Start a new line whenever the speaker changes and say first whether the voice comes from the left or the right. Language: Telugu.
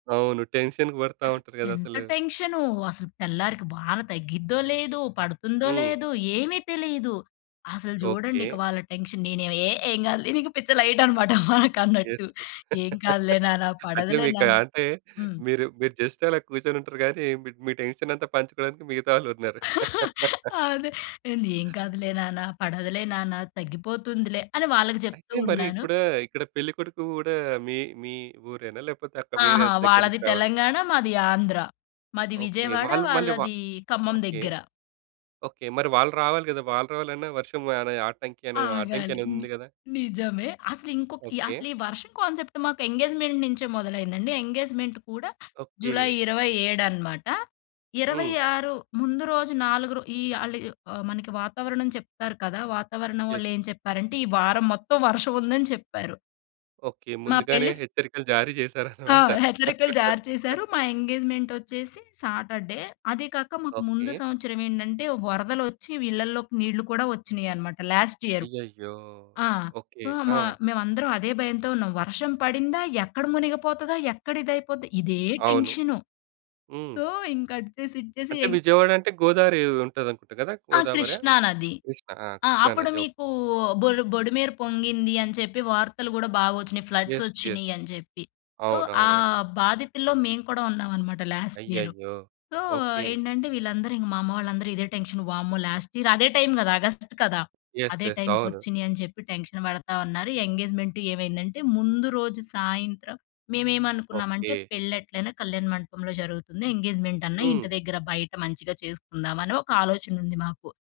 right: అవును. టెన్షన్‌కి పడతా
left: అస
right: ఉంటారు
left: ఎంత
right: దదసలు.
left: టెన్షనో, అసలు తెల్లారికి వాన తగ్గిద్దో లేదో, పడుతుందో
right: హ్మ్.
left: లేదో ఏమి తెలీదు. అసలు
right: ఓకే.
left: జూడండి ఇక వాళ్ళ టెన్షన్. నేనేవి ఏ ఏం గాదులే నీకు. పిచ్చ లైటనమాట వారికన్నట్టు.
right: ఏత్‌కు
left: "ఏం కాదులే నాన్న.
right: అంటే.
left: పడదులే
right: మీకు
left: నాన్న."
right: అంటే,
left: హ్మ్.
right: మీరు, మీరు జస్ట్ అలా కూర్చొనుంటరు గానీ, మిడ్ మీ టెన్షనంతా పంచుకోడానికి మిగతా వాళ్ళున్నారు.
left: అదే. నేను "ఏం కాదులే నాన్న. పడదులే నాన్న. తగ్గిపోతుందిలే" అని వాళ్ళకి
right: అయితే,
left: జెప్తూ
right: మరి
left: ఉన్నాను.
right: ఇప్పుడూ ఇక్కడ పెళ్లి కొడుకు గూడా మీ, మీ ఊరేనా? లేపోతే, అక్క వేరే
left: ఆహా!
right: దగ్గర
left: వాళ్ళది
right: నించి రావాలా?
left: తెలంగాణ. మాది ఆంధ్ర. మాది
right: ఓకే.
left: విజయవాడ.
right: వాళ్ళు మళ్ళీ వ
left: వాళ్ళదీ ఖమ్మం
right: ఓకే.
left: దెగ్గర.
right: ఓకే. మరి వాళ్ళు రావాలి గదా! వాళ్ళు రావాలన్న వర్షం అనే ఆటంకి అనేదో
left: ఆగాలి. హ్మ్.
right: అడ్డంకనేదుంది కదా?
left: నిజమే. అసలు ఇంకొక్
right: ఓకే.
left: అసలీ వర్షం కాన్సెప్ట్ మాకు ఎంగేజ్‌మెంట్ నించే మొదలైందండి. ఎంగేజ్‌మెంట్ కూడా జులై
right: ఓకే.
left: 27 అనమాట. ఇరవై
right: హ్మ్.
left: ఆరు ముందు రోజు నాలుగురు, ఈ ఆళ్ళు య్ ఆహ్, మనకి వాతావరణం చెప్తారు కదా! వాతావరణం
right: యస్.
left: వాళ్ళేం చెప్పారంటే, ఈ వారం మొత్తం వర్షవుందని చెప్పారు.
right: ఓకే.
left: మా
right: ముందుగానే
left: పెళ్లి స్
right: హెచ్చరికలు జారీ
left: ఆ!
right: చేశారనమాట.
left: హెచ్చరికలు జారీ చేశారు. మా ఎంగేజ్‌మెంటొచ్చేసి సాటర్‌‌డే. అదీ కాక మాకు ముందు
right: ఓకే.
left: సంవత్సరవేంటంటే, వరదలొచ్చి వి ఇళ్లల్లోకి నీళ్ళు కూడా ఒచ్చినియనమాట లాస్ట్ ఇయరు.
right: అయ్యయ్యో!
left: ఆ!
right: ఓకే.
left: ఆ!
right: ఆ!
left: మా మేవందరం అదే భయంతో ఉన్నాం. వర్షం పడిందా, ఎక్కడ మునిగిపోతదా, ఎక్కడ ఇదయిపోద్దా, ఇదే
right: అవును.
left: టెన్షను.
right: హ్మ్.
left: సో, ఇంక అటు చేసి ఇటు చేసి
right: అంటే,
left: య
right: విజయవాడంటే గోదారీ ఉంటదనుకుంటా గదా?
left: ఆ!
right: గోదావరా?
left: కృష్ణా నది.
right: కృష్ణ? ఆ!
left: ఆ!
right: కృష్ణా
left: అప్పుడు
right: నది. ఓకే.
left: మీకూ బొల్ బొడిమేర పొంగింది అని చెప్పి వార్తలు గూడా బాగొచ్చినియి.
right: యస్. యస్.
left: ఫ్లడ్సొచ్చినియని జెప్పి. సో, ఆ
right: అవునవునండి.
left: బాధితుల్లో మేము కూడా ఉన్నామనమాట లాస్ట్ ఇయరు.
right: అయ్యయ్యో!
left: So,
right: okay.
left: ఏంటంటే, వీళ్ళందరూ, ఇంక మా అమ్మ వాళ్ళందరూ ఇదే టెన్షన్. వామ్మో! లాస్ట్ ఇయర్ అదే టైమ్ గదా! ఆగస్ట్‌కి కదా!
right: యస్.
left: అదే
right: యస్. అవును.
left: టైమ్‌కొచ్చినియి అని చెప్పి టెన్షన్ పడతా ఉన్నారు. ఎంగేజ్‌మెంటు ఏమైందంటే, ముందు రోజు సాయంత్రం
right: ఓకే.
left: మేమేమనుకున్నామంటే, పెళ్లెట్లైనా కళ్యాణ మండపంలో జరుగుతుంది. ఎంగేజ్‌మెంట్ అన్న ఇంటి
right: హ్మ్.
left: దగ్గర బయట మంచిగా చేసుకుందామనే ఒక ఆలోచనుంది మాకు.